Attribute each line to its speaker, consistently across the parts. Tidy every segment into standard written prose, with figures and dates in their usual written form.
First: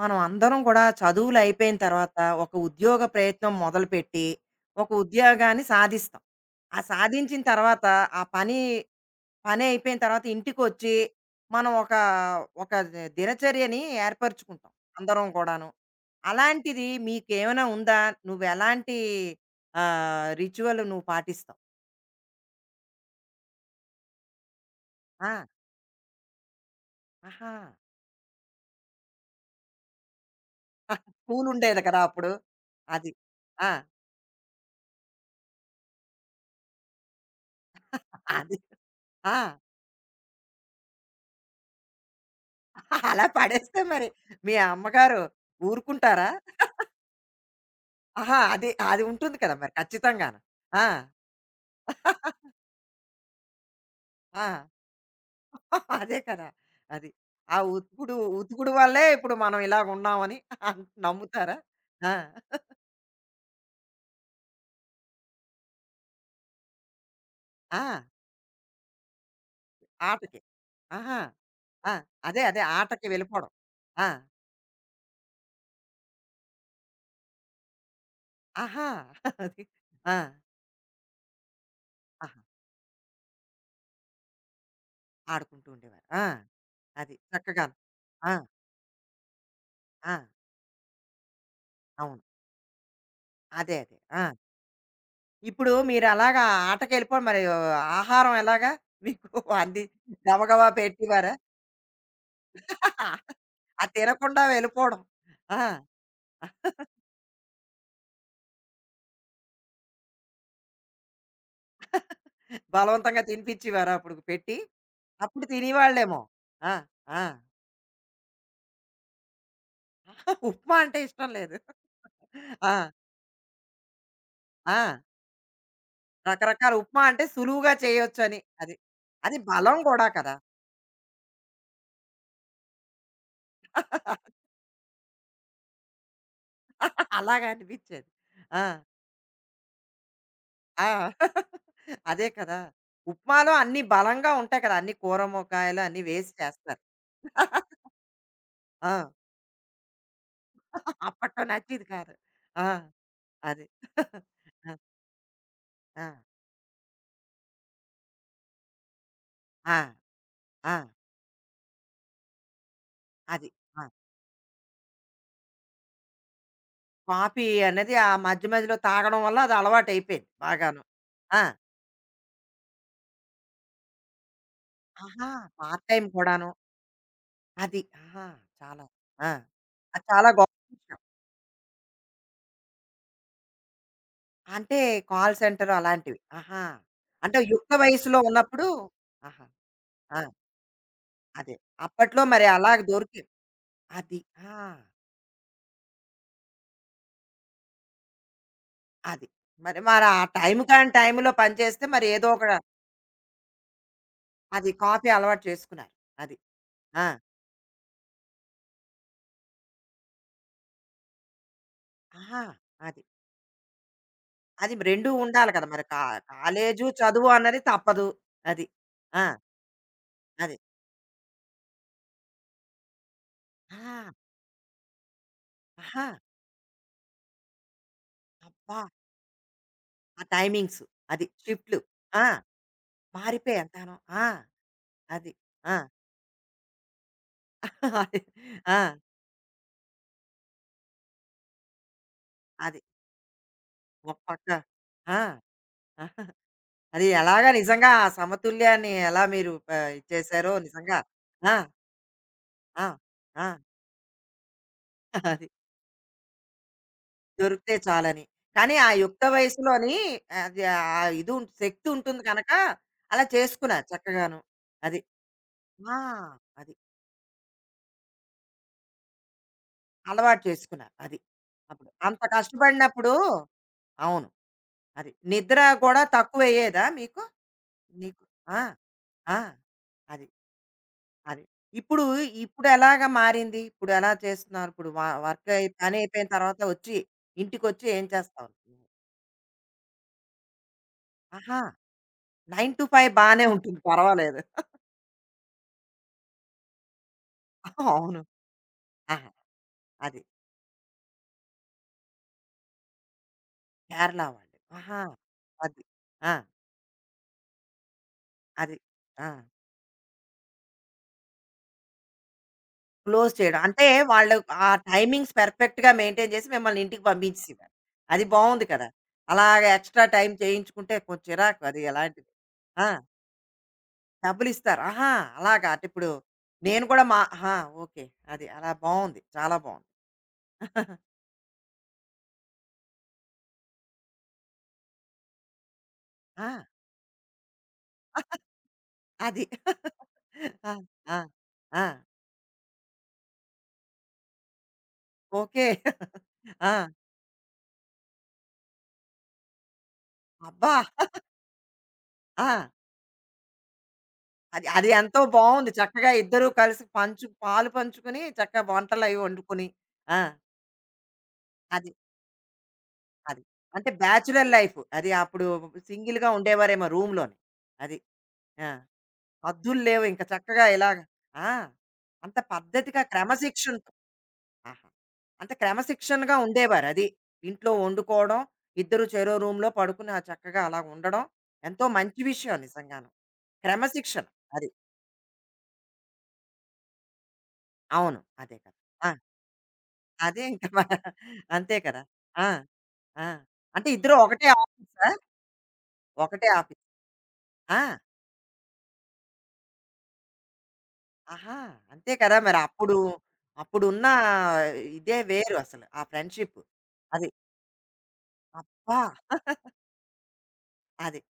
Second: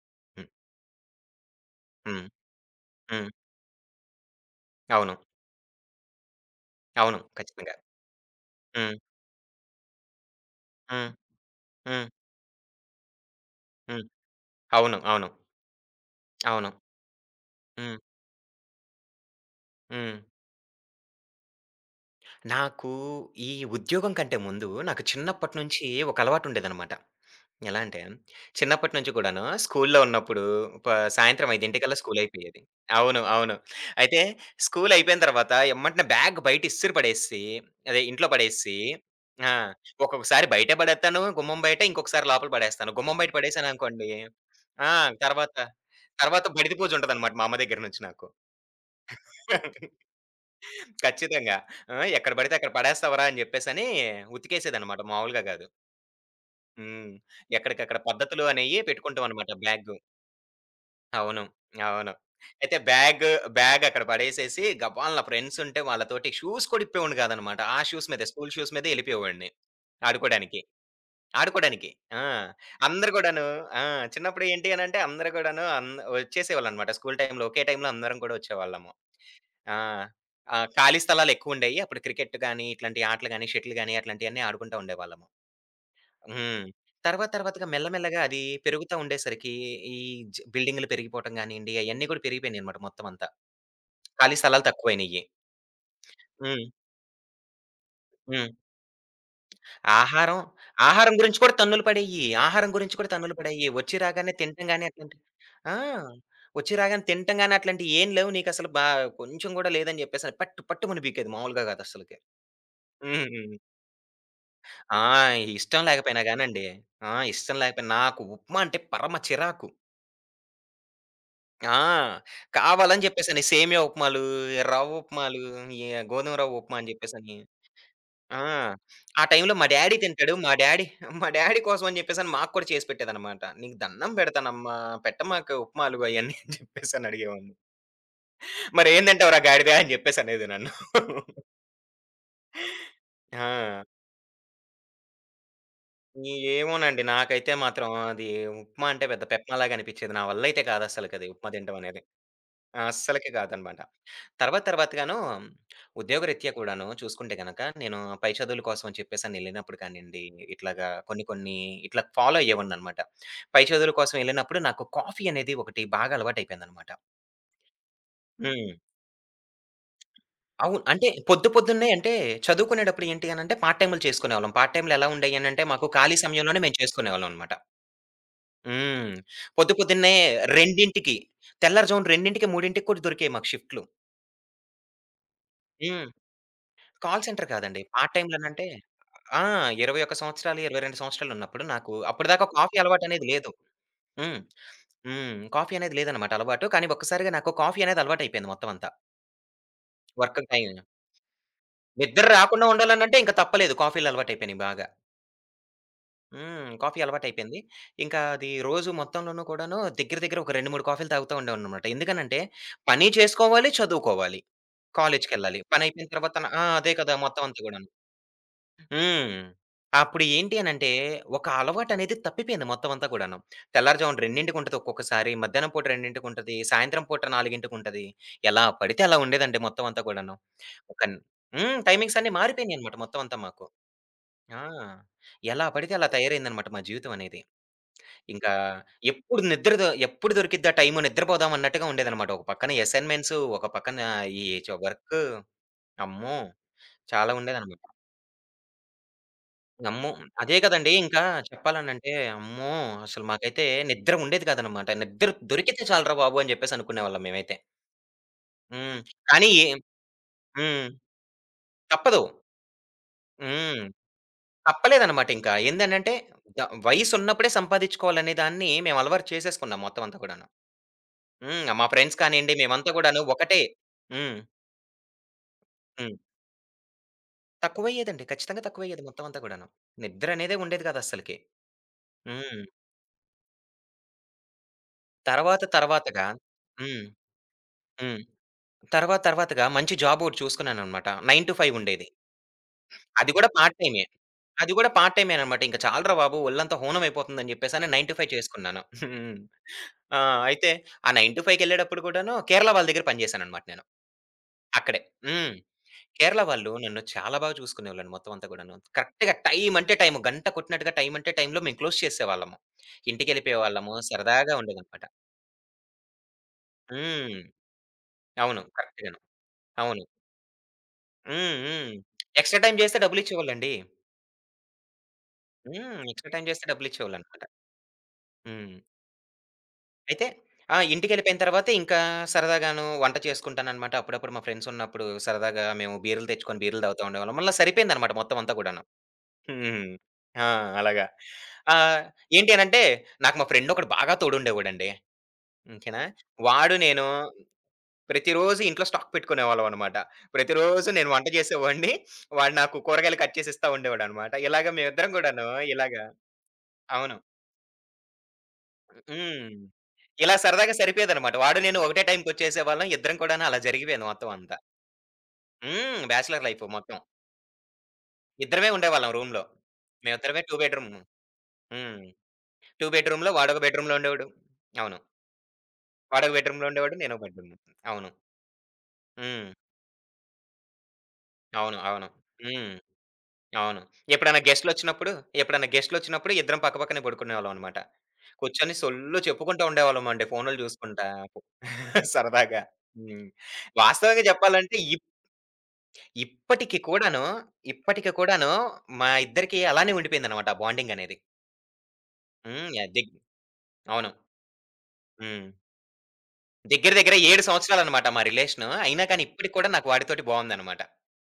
Speaker 1: మనం
Speaker 2: హ్మ్.
Speaker 1: అందరం కూడా చదువులు అయిపోయిన తర్వాత
Speaker 2: హ్మ్.
Speaker 1: ఒక ఉద్యోగ
Speaker 2: హ్మ్.
Speaker 1: ప్రయత్నం మొదలుపెట్టి ఒక
Speaker 2: అవును.
Speaker 1: ఉద్యోగాన్ని సాధిస్తాం. ఆ
Speaker 2: అవును.
Speaker 1: సాధించిన
Speaker 2: ఖచ్చితంగా.
Speaker 1: తర్వాత ఆ పని
Speaker 2: హ్మ్.
Speaker 1: పని అయిపోయిన తర్వాత ఇంటికొచ్చి
Speaker 2: హ్మ్.
Speaker 1: మనం ఒక
Speaker 2: హ్మ్.
Speaker 1: ఒక దినచర్యని
Speaker 2: హ్మ్.
Speaker 1: ఏర్పరుచుకుంటాం
Speaker 2: అవును.
Speaker 1: అందరం
Speaker 2: అవును.
Speaker 1: కూడాను.
Speaker 2: అవును.
Speaker 1: అలాంటిది మీకేమైనా
Speaker 2: హ్మ్.
Speaker 1: ఉందా? నువ్వెలాంటి
Speaker 2: హ్మ్.
Speaker 1: రిచువల్ నువ్వు పాటిస్తావు?
Speaker 2: నాకు ఈ ఉద్యోగం కంటే ముందు నాకు
Speaker 1: ఆ!
Speaker 2: చిన్నప్పటి నుంచి ఒక అలవాటుండేదనమాట.
Speaker 1: ఆహా!
Speaker 2: ఎలా అంటే, చిన్నప్పటి నుంచి కూడాను స్కూల్‌లో ఉన్నప్పుడు ప సాయంత్రం
Speaker 1: స్కూలుండేది
Speaker 2: 5:00కల్లా
Speaker 1: కదా
Speaker 2: స్కూల్
Speaker 1: అప్పుడు.
Speaker 2: అయిపోయేది.
Speaker 1: అది.
Speaker 2: అవును. అవును.
Speaker 1: ఆ!
Speaker 2: అయితే స్కూల్ అయిపోయిన తర్వాత ఎమ్మటనే బ్యాగ్ బయట ఇసిరి పడేసి, అదే ఇంట్లో
Speaker 1: అది.
Speaker 2: పడేసి ఆ!
Speaker 1: ఆ!
Speaker 2: ఒక్కొక్కసారి బయటే పడేత్తాను గుమ్మం బయట, ఇంకొకసారి లోపల పడేస్తాను. గుమ్మం
Speaker 1: అలా
Speaker 2: బయట
Speaker 1: పడేస్తే మరి
Speaker 2: పడేసాననుకోండి
Speaker 1: మీ
Speaker 2: ఆ!
Speaker 1: అమ్మగారు
Speaker 2: తర్వాత,
Speaker 1: ఊరుకుంటారా?
Speaker 2: తర్వాత బడిద పూజ ఉంటదనమాట మా అమ్మ దగ్గర నుంచి నాకు.
Speaker 1: ఆహా! అది అది ఉంటుంది కదా! మరి ఖచ్చితంగాను. ఆ!
Speaker 2: ఖచ్చితంగా. ఆ! ఎక్కడ పడితే అక్కడ పడేస్తావురా అని చెప్పేసని
Speaker 1: ఆ!
Speaker 2: ఉతికేసేదనమాట మామూలుగా కాదు.
Speaker 1: అదే కదా! అది.
Speaker 2: హ్మ్.
Speaker 1: ఆ
Speaker 2: ఎక్కడికక్కడ
Speaker 1: ఉతుకుడు
Speaker 2: పద్ధతులు
Speaker 1: ఉతుకుడు
Speaker 2: అనేయి
Speaker 1: వల్లే ఇప్పుడు
Speaker 2: పెట్టుకుంటామనమాట
Speaker 1: మనం
Speaker 2: బ్యాగు.
Speaker 1: ఇలాగున్నామని
Speaker 2: అవును.
Speaker 1: నమ్ముతారా? ఆ!
Speaker 2: అవును. అయితే బ్యాగ్ అక్కడ పడేసేసి గబాల్న ఫ్రెండ్స్ ఉంటే వాళ్ళతోటి షూస్ కూడా ఇప్పేవాడిని కాదనమాట. ఆ
Speaker 1: ఆ!
Speaker 2: షూస్ మీదే స్కూల్ షూస్ మీదే ఎళ్ళిపోయేవాడిని.
Speaker 1: ఆటకి.
Speaker 2: ఆడుకోడానికి.
Speaker 1: ఆహా!
Speaker 2: ఆడుకోడానికి.
Speaker 1: ఆ!
Speaker 2: ఆ!
Speaker 1: అదే ఆటకి
Speaker 2: అందరూ కూడాను
Speaker 1: వెళ్ళిపోవడం.
Speaker 2: ఆ!
Speaker 1: ఆ!
Speaker 2: చిన్నప్పుడు ఏంటి అనంటే అందరూ కూడాను వచ్చేసేవాళ్ళనమాట. స్కూల్ టైమ్‌లో ఒకే టైమ్‌లో అందరం కూడా
Speaker 1: ఆహా!
Speaker 2: వచ్చేవాళ్ళము.
Speaker 1: అది.
Speaker 2: ఆ!
Speaker 1: ఆ!
Speaker 2: ఆ! ఖాళీ స్థలాలు ఎక్కువుండేయి. అప్పుడు క్రికెట్
Speaker 1: ఆహా!
Speaker 2: గాని, ఇట్లాంటి ఆటలు గాని, షటిల్ గాని అట్లాంటియన్నీ ఆడుకుంటా ఉండేవాళ్ళము.
Speaker 1: ఆడుకుంటూ ఉండేవారు. ఆ!
Speaker 2: హ్మ్.
Speaker 1: అది
Speaker 2: తర్వాత తర్వాతగా
Speaker 1: చక్కగాను.
Speaker 2: మెల్ల మెల్లగా
Speaker 1: ఆ!
Speaker 2: అది పెరుగుతా ఉండేసరికి ఈ
Speaker 1: ఆ!
Speaker 2: బిల్డింగ్‌లు పెరిగిపోవటం గానియండి, అయన్నీ
Speaker 1: అవును.
Speaker 2: కూడా పెరిగిపోయినాయన్నమాట మొత్తం అంతా.
Speaker 1: అదే. ఆ!
Speaker 2: ఖాళీ స్థలాలు తక్కువయినియి.
Speaker 1: ఇప్పుడు మీరలాగా
Speaker 2: హ్మ్.
Speaker 1: ఆటకెళ్ళిపోయి మరి ఆహారం
Speaker 2: హ్మ్.
Speaker 1: ఎలాగా? మీకు అంది
Speaker 2: ఆహారం,
Speaker 1: గబగబా
Speaker 2: ఆహారం
Speaker 1: పెట్టేవారా?
Speaker 2: గురించి కూడా తన్నులు పడేయి. ఆహారం గురించి కూడా తన్నులు పడేయి.
Speaker 1: అది
Speaker 2: వచ్చి రాగానే
Speaker 1: తినకుండా
Speaker 2: తినటం గాని
Speaker 1: వెళ్ళిపోవడం.
Speaker 2: అట్లాంటి
Speaker 1: ఆ!
Speaker 2: ఆ! వచ్చి రాగానే తినటం గాని అట్లాంటియి ఏం లేవు నీకసలు కొంచెం కూడా లేదని చెప్పేసని పట్టు పట్టుమని పీకేది మామూలుగా కాదు అస్సలకి.
Speaker 1: బలవంతంగా
Speaker 2: హ్మ్.
Speaker 1: తినిపించేవారా అప్పుడు పెట్టి?
Speaker 2: ఆ!
Speaker 1: అప్పుడు
Speaker 2: ఇష్టం
Speaker 1: తినేవాళ్ళేమో.
Speaker 2: లేకపోయినా గానండి.
Speaker 1: ఆ!
Speaker 2: ఆ!
Speaker 1: ఆ!
Speaker 2: ఇష్టం లేకపోయినా నాకు ఉప్మా అంటే పరమ చిరాకు.
Speaker 1: ఉప్మా అంటే ఇష్టం లేదు.
Speaker 2: ఆ!
Speaker 1: ఆ!
Speaker 2: కావాలని జెప్పేసని సేమియా ఉప్మాలు, రవ్వ
Speaker 1: ఆ!
Speaker 2: ఉప్మాలు, ఈ గోధుమ రవ్వ
Speaker 1: రకరకాల
Speaker 2: ఉప్మా అని
Speaker 1: ఉప్మా అంటే
Speaker 2: జెప్పేసని.
Speaker 1: సులువుగా చేయొచ్చని.
Speaker 2: ఆ!
Speaker 1: అది.
Speaker 2: ఆ
Speaker 1: అది
Speaker 2: టైంలో మా
Speaker 1: బలం
Speaker 2: డ్యాడీ
Speaker 1: గూడా
Speaker 2: తింటాడు.
Speaker 1: కదా!
Speaker 2: మా డ్యాడీ కోసం అని జెప్పేసని మాకు కూడా చేసి పెట్టేదనమాట. "నీకు దండం పెడతానమ్మా! పెట్టమాకు ఉప్మాలు అయన్నీ" అని జెప్పేసని
Speaker 1: అలాగా
Speaker 2: అడిగేవాడిని.
Speaker 1: అనిపించేది. ఆ!
Speaker 2: "మరేం తింటావురా గాడిద" అని జెప్పేసనేది నన్ను.
Speaker 1: ఆ! అదే కదా! ఉప్మాలో అన్నీ
Speaker 2: ఆ!
Speaker 1: బలంగా ఉంటాయి కదా! అన్ని కూర మొకాయలు అన్నీ వేసి
Speaker 2: ఈ
Speaker 1: చేస్తారు.
Speaker 2: ఏమోనండి. నాకైతే మాత్రం అది ఉప్మా
Speaker 1: ఆ!
Speaker 2: అంటే పెద్ద పెప్మలాగా అనిపిచ్చేది. నా వల్లైతే కాదస్సలకది
Speaker 1: అప్పట్లో
Speaker 2: ఉప్మా తినటం
Speaker 1: నచ్చేది
Speaker 2: అనేది.
Speaker 1: కాదు. ఆ!
Speaker 2: అస్సలకి
Speaker 1: అది.
Speaker 2: కాదనమాట. తర్వాత తర్వాతగాను
Speaker 1: ఆ! ఆ!
Speaker 2: ఉద్యోగరీత్యా కూడాను చూసుకుంటే గనక, నేను పై చదువుల కోసం అని చెప్పేసని
Speaker 1: ఆ!
Speaker 2: ఎళ్ళినప్పుడు కానియండి,
Speaker 1: ఆ!
Speaker 2: ఇట్లాగా కొన్ని కొన్ని ఇట్లా ఫాలో అయ్యేవాడిననమాట.
Speaker 1: అది.
Speaker 2: పై
Speaker 1: ఆ!
Speaker 2: చదువుల కోసం ఎళ్ళినప్పుడు నాకు కాఫీ అనేది ఒకటి బాగా అలవాటయిపోయిందనమాట.
Speaker 1: కాఫీ అనేది ఆ మధ్య
Speaker 2: హ్మ్.
Speaker 1: మధ్యలో తాగడం వల్ల అది అలవాటయిపోయింది
Speaker 2: అవును.
Speaker 1: బాగాను.
Speaker 2: అంటే
Speaker 1: ఆ!
Speaker 2: పొద్దు పొద్దున్నే అంటే చదువుకునేటప్పుడు ఏంటి అనంటే పార్ట్ టైములు చేసుకునేవాళ్ళం. పార్ట్ టైములు ఎలా
Speaker 1: ఆహా!
Speaker 2: ఉండేయనంటే
Speaker 1: పార్ట్
Speaker 2: మాకు
Speaker 1: టైమ్
Speaker 2: ఖాళీ
Speaker 1: కూడాను.
Speaker 2: సమయంలోనే మేము చేసుకునేవాళ్ళం అనమాట.
Speaker 1: అది. ఆహా! చాలా
Speaker 2: హ్మ్.
Speaker 1: ఆ!
Speaker 2: పొద్దు
Speaker 1: అది
Speaker 2: పొద్దున్నే
Speaker 1: చాలా గొప్ప విషయం.
Speaker 2: 2కి తెల్లారుజామున 2, 3 కూడా దొరికాయి మాకు షిఫ్ట్‌లు.
Speaker 1: అంటే కాల్ సెంటర్
Speaker 2: హ్మ్.
Speaker 1: అలాంటివి. ఆహా!
Speaker 2: కాల్
Speaker 1: అంటే
Speaker 2: సెంటర్
Speaker 1: యుక్త
Speaker 2: కాదండి. పార్ట్
Speaker 1: వయస్సులో
Speaker 2: టైమ్‌లనంటే
Speaker 1: ఉన్నప్పుడు
Speaker 2: ఆ!
Speaker 1: ఆహా!
Speaker 2: 21
Speaker 1: ఆ!
Speaker 2: సంవత్సరాలు, 22
Speaker 1: అదే.
Speaker 2: సంవత్సరాలున్నప్పుడు నాకు
Speaker 1: అప్పట్లో మరి
Speaker 2: అప్పటిదాకా కాఫీ
Speaker 1: అలాగ దొరికి
Speaker 2: అలవాటనేది లేదు.
Speaker 1: అది.
Speaker 2: హ్మ్.
Speaker 1: ఆ!
Speaker 2: హ్మ్. కాఫీ అనేది లేదనమాట అలవాటు. కానీ ఒక్కసారిగా నాకు కాఫీ అనేది అలవాటయిపోయింది మొత్తం అంతా.
Speaker 1: అది. మరి మరి ఆ
Speaker 2: వర్క్
Speaker 1: టైం
Speaker 2: టైమ్.
Speaker 1: కాని టైంలో పని చేస్తే మరి
Speaker 2: నిద్ర
Speaker 1: ఏదో ఒక
Speaker 2: రాకుండా ఉండాలనంటే ఇంక తప్పలేదు. కాఫీలు అలవాటయిపోయినియి
Speaker 1: అది
Speaker 2: బాగా.
Speaker 1: కాఫీ అలవాటు చేసుకున్నారు. అది.
Speaker 2: హ్మ్. కాఫీ
Speaker 1: ఆ!
Speaker 2: అలవాటయిపోయింది. ఇంకా అది రోజు మొత్తంలోనూ కూడాను దగ్గర దగ్గర ఒక 2, 3 కాఫీలు తాగుతా ఉండేవాడిననమాట. ఎందుకనంటే
Speaker 1: ఆహా! అది.
Speaker 2: పని చేసుకోవాలి, చదువుకోవాలి.
Speaker 1: అది 2 ఉండాలి
Speaker 2: కాలేజ్‌కెళ్ళాలి.
Speaker 1: కదా! మరి
Speaker 2: పనయిపోయిన తర్వాత ఆ!
Speaker 1: కాలేజు,
Speaker 2: అదే కదా!
Speaker 1: చదువు
Speaker 2: మొత్తం
Speaker 1: అన్నది
Speaker 2: అంతా గూడాను.
Speaker 1: తప్పదు. అది. ఆ!
Speaker 2: హ్మ్. అప్పుడు ఏంటి
Speaker 1: అది.
Speaker 2: అనంటే, ఒక అలవాటనేది తప్పిపోయింది మొత్తం అంతా కూడాను.
Speaker 1: ఆ!
Speaker 2: తెల్లారుజామున 2కి ఒక్కొక్కసారి, మధ్యాహ్నం పూట
Speaker 1: ఆహా!
Speaker 2: 2కి సాయంత్రం పూట 4కి ఎలా
Speaker 1: అబ్బా!
Speaker 2: పడితే అలా ఉండేదండి మొత్తం అంతా
Speaker 1: ఆ
Speaker 2: కూడాను.
Speaker 1: టైమింగ్స్.
Speaker 2: ఒక
Speaker 1: అది. షిఫ్ట్‌లు.
Speaker 2: హ్మ్. టైమింగ్స్
Speaker 1: ఆ!
Speaker 2: అన్నీ మారిపోయినాయనమాట మొత్తం అంతా
Speaker 1: మారిపోయాయి
Speaker 2: మాకు.
Speaker 1: ఎంతాను. ఆ!
Speaker 2: ఆ!
Speaker 1: అది.
Speaker 2: ఎలా
Speaker 1: ఆ!
Speaker 2: పడితే అలా తయారైందనమాట మా జీవితం అనేది.
Speaker 1: అది.
Speaker 2: ఇంకా
Speaker 1: ఆ!
Speaker 2: ఎప్పుడు దొరికిద్దా టైము నిద్రపోదాం అన్నట్టుగా ఉండేదనమాట. ఒక పక్కన
Speaker 1: అది.
Speaker 2: అసైన్‌మెంట్స్, ఒక పక్కన
Speaker 1: ఒక పక్క
Speaker 2: వర్కు.
Speaker 1: ఆ!
Speaker 2: అమ్మో!
Speaker 1: అది
Speaker 2: చాలా
Speaker 1: ఎలాగా
Speaker 2: ఉండేదనమాట.
Speaker 1: నిజంగా ఆ సమతుల్యాన్ని ఎలా మీరు
Speaker 2: అమ్మో!
Speaker 1: చేశారో
Speaker 2: అదే కదండీ!
Speaker 1: నిజంగా
Speaker 2: ఇంకా
Speaker 1: ఆ,
Speaker 2: చెప్పాలనంటే, అమ్మో!
Speaker 1: ఆ,
Speaker 2: అసలు
Speaker 1: ఆ,
Speaker 2: మాకైతే నిద్ర ఉండేది కాదనమాట. నిద్ర
Speaker 1: అది
Speaker 2: దొరికితే చాలురా బాబు! అని చెప్పేసి అనుకునేవాళ్ళం మేమైతే.
Speaker 1: దొరికితే చాలని కానీ ఆ
Speaker 2: హ్మ్.
Speaker 1: యుక్త
Speaker 2: కానీ
Speaker 1: వయసులోని అది
Speaker 2: హ్మ్.
Speaker 1: ఆ ఇది శక్తి
Speaker 2: తప్పదు.
Speaker 1: ఉంటుంది కనుక అలా
Speaker 2: హ్మ్.
Speaker 1: చేసుకున్నారు చక్కగాను అది
Speaker 2: తప్పలేదనమాట ఇంకా.
Speaker 1: ఆ,
Speaker 2: ఏందనంటే, ద
Speaker 1: అది
Speaker 2: వయసున్నప్పుడే సంపాదించుకోవాలనే దాన్ని మేము అలవాటు చేసేసుకున్నాం మొత్తం అంతా
Speaker 1: అలవాటు
Speaker 2: కూడాను.
Speaker 1: చేసుకున్నారు అది
Speaker 2: హ్మ్. మా
Speaker 1: అప్పుడు
Speaker 2: ఫ్రెండ్స్
Speaker 1: అంత
Speaker 2: కానియండి, మేమంతా
Speaker 1: కష్టపడినప్పుడు
Speaker 2: కూడాను ఒకటే
Speaker 1: అవును
Speaker 2: హ్మ్.
Speaker 1: అది నిద్ర కూడా
Speaker 2: హ్మ్.
Speaker 1: తక్కువ అయ్యేదా మీకు నీకు
Speaker 2: తక్కువయ్యేదండి.
Speaker 1: ఆ,
Speaker 2: ఖచ్చితంగా తక్కువయ్యేది మొత్తం
Speaker 1: ఆ,
Speaker 2: అంతా కూడాను.
Speaker 1: అది
Speaker 2: నిద్ర అనేదే ఉండేది కాదస్సలకి.
Speaker 1: అది. ఇప్పుడు,
Speaker 2: హ్మ్.
Speaker 1: ఇప్పుడు ఎలాగా మారింది? ఇప్పుడు ఎలా చేస్తున్నారు? ఇప్పుడు వర్క్
Speaker 2: తర్వాత
Speaker 1: అయి పని
Speaker 2: తర్వాతగా
Speaker 1: అయిపోయిన తర్వాత వచ్చి,
Speaker 2: హ్మ్.
Speaker 1: ఇంటికొచ్చి ఏం
Speaker 2: హ్మ్.
Speaker 1: చేస్తావు? నువ్వు?
Speaker 2: తర్వాత తర్వాతగా మంచి జాబ్ ఒకటి చూసుకున్నాననమాట.
Speaker 1: ఆహా!
Speaker 2: 9-5 ఉండేది.
Speaker 1: 9-5
Speaker 2: అది
Speaker 1: బానే
Speaker 2: కూడా పార్ట్
Speaker 1: ఉంటుంది.
Speaker 2: టైమే.
Speaker 1: పర్వాలేదు.
Speaker 2: అది కూడా పార్ట్ టైమేననమాట. ఇంక చాలురా బాబు! ఒళ్ళంతా హూనమైపోతుందని
Speaker 1: ఆహా,
Speaker 2: జెప్పేసని
Speaker 1: అవును.
Speaker 2: 9-5 చేసుకున్నాను.
Speaker 1: ఆహా!
Speaker 2: హ్మ్. ఆ!
Speaker 1: అది.
Speaker 2: అయితే ఆ 9-5కెళ్ళేటప్పుడు కూడాను కేరళ వాళ్ళ దగ్గర పని జేశాననమాట నేను.
Speaker 1: కేరళ వాళ్ళు. ఆహా!
Speaker 2: అక్కడే. హ్మ్.
Speaker 1: అది. ఆ!
Speaker 2: కేరళ వాళ్ళు నన్ను చాలా బాగా చూసుకునేవాళ్ళండి మొత్తం అంతా
Speaker 1: అది.
Speaker 2: గూడాను.
Speaker 1: ఆ!
Speaker 2: కరెక్ట్‌గా టైమ్ అంటే టైమ్ గంట కొట్టినట్టుగా టైమ్ అంటే టైమ్‌లో మేము క్లోజ్ చేసేవాళ్ళము.
Speaker 1: క్లోజ్ చేయడం. అంటే
Speaker 2: ఇంటికెళ్ళిపోయేవాళ్ళము.
Speaker 1: వాళ్ళు
Speaker 2: సరదాగా
Speaker 1: ఆ
Speaker 2: ఉండేదనమాట.
Speaker 1: టైమింగ్స్ పర్ఫెక్ట్‌గా మెయింటైన్ చేసి మిమ్మల్ని ఇంటికి
Speaker 2: హ్మ్.
Speaker 1: పంపించేసేవారు. అది
Speaker 2: అవును.
Speaker 1: బావుంది కదా!
Speaker 2: కరెక్ట్‌గాను.
Speaker 1: అలాగా
Speaker 2: అవును.
Speaker 1: ఎక్స్‌ట్రా టైమ్ చేయించుకుంటే కొంచెం
Speaker 2: హ్మ్.
Speaker 1: చిరాకు అది
Speaker 2: హ్మ్.
Speaker 1: ఎలాంటిది.
Speaker 2: ఎక్స్‌ట్రా టైమ్
Speaker 1: ఆ!
Speaker 2: జేస్తే డబ్బులిచ్చేవాళ్ళండి.
Speaker 1: డబ్బులిస్తారు. ఆహా! అలాగా. అంటే
Speaker 2: హ్మ్.
Speaker 1: ఇప్పుడు
Speaker 2: ఎక్స్‌ట్రా టైమ్ చేస్తే
Speaker 1: నేను కూడా మా
Speaker 2: డబ్బులిచ్చేవాళ్ళనమాట.
Speaker 1: ఆహా! ఓకే. అది అలా
Speaker 2: హ్మ్.
Speaker 1: బావుంది. చాలా బావుంది.
Speaker 2: అయితే ఆ! ఇంటికెళ్ళిపోయిన తర్వాత ఇంకా సరదాగాను వంట చేసుకుంటాననమాట. అప్పుడప్పుడు మా ఫ్రెండ్స్ ఉన్నప్పుడు సరదాగా మేము బీరులు
Speaker 1: ఆ!
Speaker 2: తెచ్చుకొని బీరులు తాగుతా ఉండేవాళ్ళం. మళ్ళా సరిపోయిందనమాట మొత్తం అంతా కూడాను.
Speaker 1: అది.
Speaker 2: హ్మ్. ఆ!
Speaker 1: ఆ!
Speaker 2: అలాగా.
Speaker 1: ఆ! ఆ!
Speaker 2: ఆహ్, ఏంటి అనంటే నాకు మా ఫ్రెండొకడు బాగా తోడుండేవాడండి.
Speaker 1: ఓకే.
Speaker 2: ఓకేనా.
Speaker 1: ఆ!
Speaker 2: వాడు నేను ప్రతిరోజు ఇంట్లో స్టాక్ పెట్టుకునేవాళ్ళమనమాట.
Speaker 1: అబ్బా!
Speaker 2: ప్రతిరోజు నేను వంట చేసేవాడిని. వాడు
Speaker 1: ఆ!
Speaker 2: నాకు కూరగాయలు కట్ చేసి ఇస్తా ఉండేవాడనమాట.
Speaker 1: అది
Speaker 2: ఇలాగ
Speaker 1: అది
Speaker 2: మేమిద్దరం
Speaker 1: ఎంతో
Speaker 2: కూడాను
Speaker 1: బావుంది.
Speaker 2: ఇలాగ
Speaker 1: చక్కగా ఇద్దరూ కలిసి
Speaker 2: అవును.
Speaker 1: పంచు పాలు పంచుకొని చక్కగా వంటలవి
Speaker 2: హ్మ్.
Speaker 1: వండుకొని. ఆ!
Speaker 2: ఇలా సరదాగా సరిపోయేదనమాట. వాడు నేను
Speaker 1: అది.
Speaker 2: ఒకటే టైంకొచ్చేసేవాళ్ళం. ఇద్దరం
Speaker 1: అది.
Speaker 2: కూడాను అలా
Speaker 1: అంటే
Speaker 2: జరిగిపోయేది మొత్తం
Speaker 1: బ్యాచలర్
Speaker 2: అంతా.
Speaker 1: లైఫ్. అది అప్పుడు
Speaker 2: హ్మ్.
Speaker 1: సింగిల్‌గా
Speaker 2: బ్యాచిలర్ లైఫ్
Speaker 1: ఉండేవారేమో
Speaker 2: మొత్తం.
Speaker 1: రూమ్‌లోని. అది. ఆ!
Speaker 2: ఇద్దరమే ఉండేవాళ్ళం రూమ్‌లో.
Speaker 1: హద్దులు లేవు. ఇంక
Speaker 2: మేమిద్దరమే 2
Speaker 1: చక్కగా
Speaker 2: బెడ్ రూమ్.
Speaker 1: ఇలాగ ఆ!
Speaker 2: హ్మ్.
Speaker 1: అంత
Speaker 2: 2
Speaker 1: పద్ధతిగా
Speaker 2: బెడ్ రూమ్‌లో వాడొక
Speaker 1: క్రమశిక్షణ
Speaker 2: బెడ్ రూమ్‌లో ఉండేవాడు.
Speaker 1: ఆహా!
Speaker 2: అవును.
Speaker 1: అంటే
Speaker 2: వాడొక
Speaker 1: క్రమశిక్షణగా
Speaker 2: బెడ్ రూమ్‌లో
Speaker 1: ఉండేవారు.
Speaker 2: ఉండేవాడు.
Speaker 1: అది.
Speaker 2: నేనొక బెడ్ రూమ్.
Speaker 1: ఇంట్లో
Speaker 2: అవును.
Speaker 1: వండుకోవడం, ఇద్దరు చెరో
Speaker 2: హ్మ్.
Speaker 1: రూమ్‌లో పడుకుని ఆ చక్కగా అలా ఉండడం
Speaker 2: అవును.
Speaker 1: ఎంతో
Speaker 2: అవును.
Speaker 1: మంచి విషయం
Speaker 2: హ్మ్.
Speaker 1: నిజంగాను.
Speaker 2: అవును.
Speaker 1: క్రమశిక్షణ.
Speaker 2: ఎప్పుడైనా
Speaker 1: అది.
Speaker 2: గెస్ట్‌లొచ్చినప్పుడు ఎప్పుడైనా గెస్ట్‌లొచ్చినప్పుడు ఇద్దరం పక్క పక్కనే పడుకునేవాళ్ళం అనమాట.
Speaker 1: అవును. అదే
Speaker 2: కూర్చొని
Speaker 1: కదా! ఆ!
Speaker 2: సొల్లు చెప్పుకుంటా ఉండేవాళ్ళమండి
Speaker 1: అదే
Speaker 2: ఫోనులు
Speaker 1: ఇంక
Speaker 2: చూసుకుంటా.
Speaker 1: అంతే కదా! ఆ!
Speaker 2: సరదాగా. హ్మ్.
Speaker 1: ఆ! అంటే ఇద్దరు
Speaker 2: వాస్తవంగా
Speaker 1: ఒకటే
Speaker 2: చెప్పాలంటే
Speaker 1: ఆఫీసా? ఒకటే
Speaker 2: ఇప్పటికి
Speaker 1: ఆఫీస్.
Speaker 2: కూడాను,
Speaker 1: ఆ!
Speaker 2: ఇప్పటికి కూడాను మా ఇద్దరికీ అలానే ఉండిపోయిందనమాట ఆ బాండింగ్ అనేది.
Speaker 1: ఆహా! అంతే కదా! మరి
Speaker 2: హ్మ్.
Speaker 1: అప్పుడు, అప్పుడున్న
Speaker 2: అవును.
Speaker 1: ఇదే
Speaker 2: హ్మ్.
Speaker 1: వేరు అసలు. ఆ ఫ్రెండ్‌షిప్.
Speaker 2: దగ్గర దగ్గర
Speaker 1: అది.
Speaker 2: 7 సంవత్సరాలనమాట మా రిలేషను.
Speaker 1: అబ్బా!
Speaker 2: అయినా కానీ ఇప్పటికి కూడా నాకు వాడితోటి బావుందనమాట.
Speaker 1: అది.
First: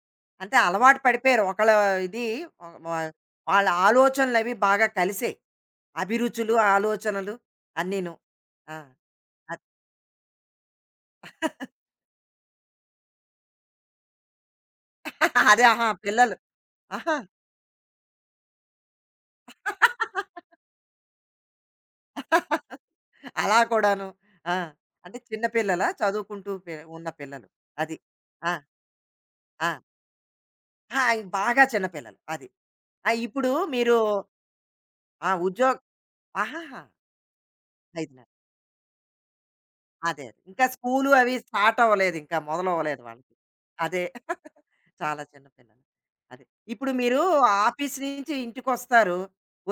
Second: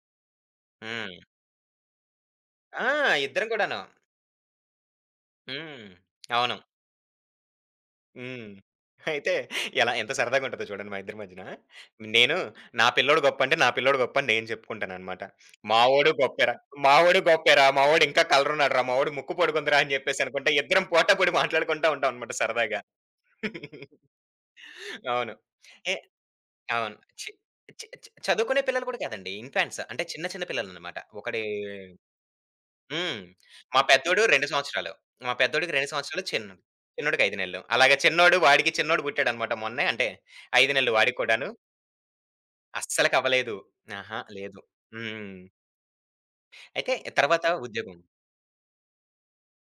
Speaker 1: అంటే అలవాటు
Speaker 2: హ్మ్.
Speaker 1: పడిపోయారు. ఒకళ్ళ ఇది వ
Speaker 2: ఆ!
Speaker 1: వ
Speaker 2: ఇద్దరం
Speaker 1: వాళ్ళ
Speaker 2: కూడాను.
Speaker 1: ఆలోచనలవి బాగా కలిసాయి.
Speaker 2: హ్మ్.
Speaker 1: అభిరుచులు,
Speaker 2: అవును.
Speaker 1: ఆలోచనలు అన్నీను.
Speaker 2: హ్మ్.
Speaker 1: ఆ!
Speaker 2: అయితే
Speaker 1: అద్
Speaker 2: ఎలా ఎంత సరదాగా ఉంటదో చూడండి మా ఇద్దరి మధ్యన. నేను నా పిల్లోడు గొప్పని నేను చెప్పుకుంటాననమాట.
Speaker 1: అదే. ఆహా!
Speaker 2: మావోడు
Speaker 1: పిల్లలు.
Speaker 2: గొప్పేరా,
Speaker 1: ఆహా!
Speaker 2: మావోడు గొప్పేరా, మావోడు ఇంకా కలరున్నాడురా, మావోడు ముక్కు పొడుగుందిరా అని చెప్పేసి అనుకుంటే ఇద్దరం పోటాపోటీ మాట్లాడుకుంటా ఉంటామనమాట సరదాగా.
Speaker 1: అలా కూడాను. ఆ! అంటే
Speaker 2: అవును.
Speaker 1: చిన్న పిల్లలా?
Speaker 2: ఏ
Speaker 1: చదువుకుంటూ
Speaker 2: అవును.
Speaker 1: ఉన్న
Speaker 2: చి
Speaker 1: పిల్లలు.
Speaker 2: చి
Speaker 1: అది.
Speaker 2: చి-
Speaker 1: ఆ!
Speaker 2: చదువుకునే పిల్లలు కూడా కాదండి.
Speaker 1: ఆ!
Speaker 2: ఇన్‌ఫాంట్స్ అంటే చిన్న చిన్న పిల్లలనమాట.
Speaker 1: ఆ! బాగా చిన్న పిల్లలు. అది. ఆ!
Speaker 2: హ్మ్.
Speaker 1: ఇప్పుడు
Speaker 2: మా
Speaker 1: మీరు
Speaker 2: పెద్దోడు 2 సంవత్సరాలు.
Speaker 1: ఆ!
Speaker 2: మా పెద్దోడికి 2 సంవత్సరాలు.
Speaker 1: ఆహాహా!
Speaker 2: చిన్నోడికి 5 నెలలు. అలాగా
Speaker 1: 5:30 అదే.
Speaker 2: చిన్నోడు పుట్టాడనమాట మొన్నే. అంటే
Speaker 1: అదే. ఇంకా
Speaker 2: 5 నెలలు
Speaker 1: స్కూలు
Speaker 2: వాడికి
Speaker 1: అవి
Speaker 2: కూడాను.
Speaker 1: స్టార్ట్ అవ్వలేదు. ఇంకా మొదలవ్వలేదు
Speaker 2: అస్సలకి
Speaker 1: వాళ్ళకి.
Speaker 2: అవ్వలేదు.
Speaker 1: అదే.
Speaker 2: అహా! లేదు.
Speaker 1: చాలా
Speaker 2: హ్మ్.
Speaker 1: చిన్న పిల్లలు. అది. ఇప్పుడు
Speaker 2: అయితే
Speaker 1: మీరు
Speaker 2: తర్వాత
Speaker 1: ఆఫీస్
Speaker 2: ఉద్యోగం.
Speaker 1: నుంచి ఇంటికొస్తారు.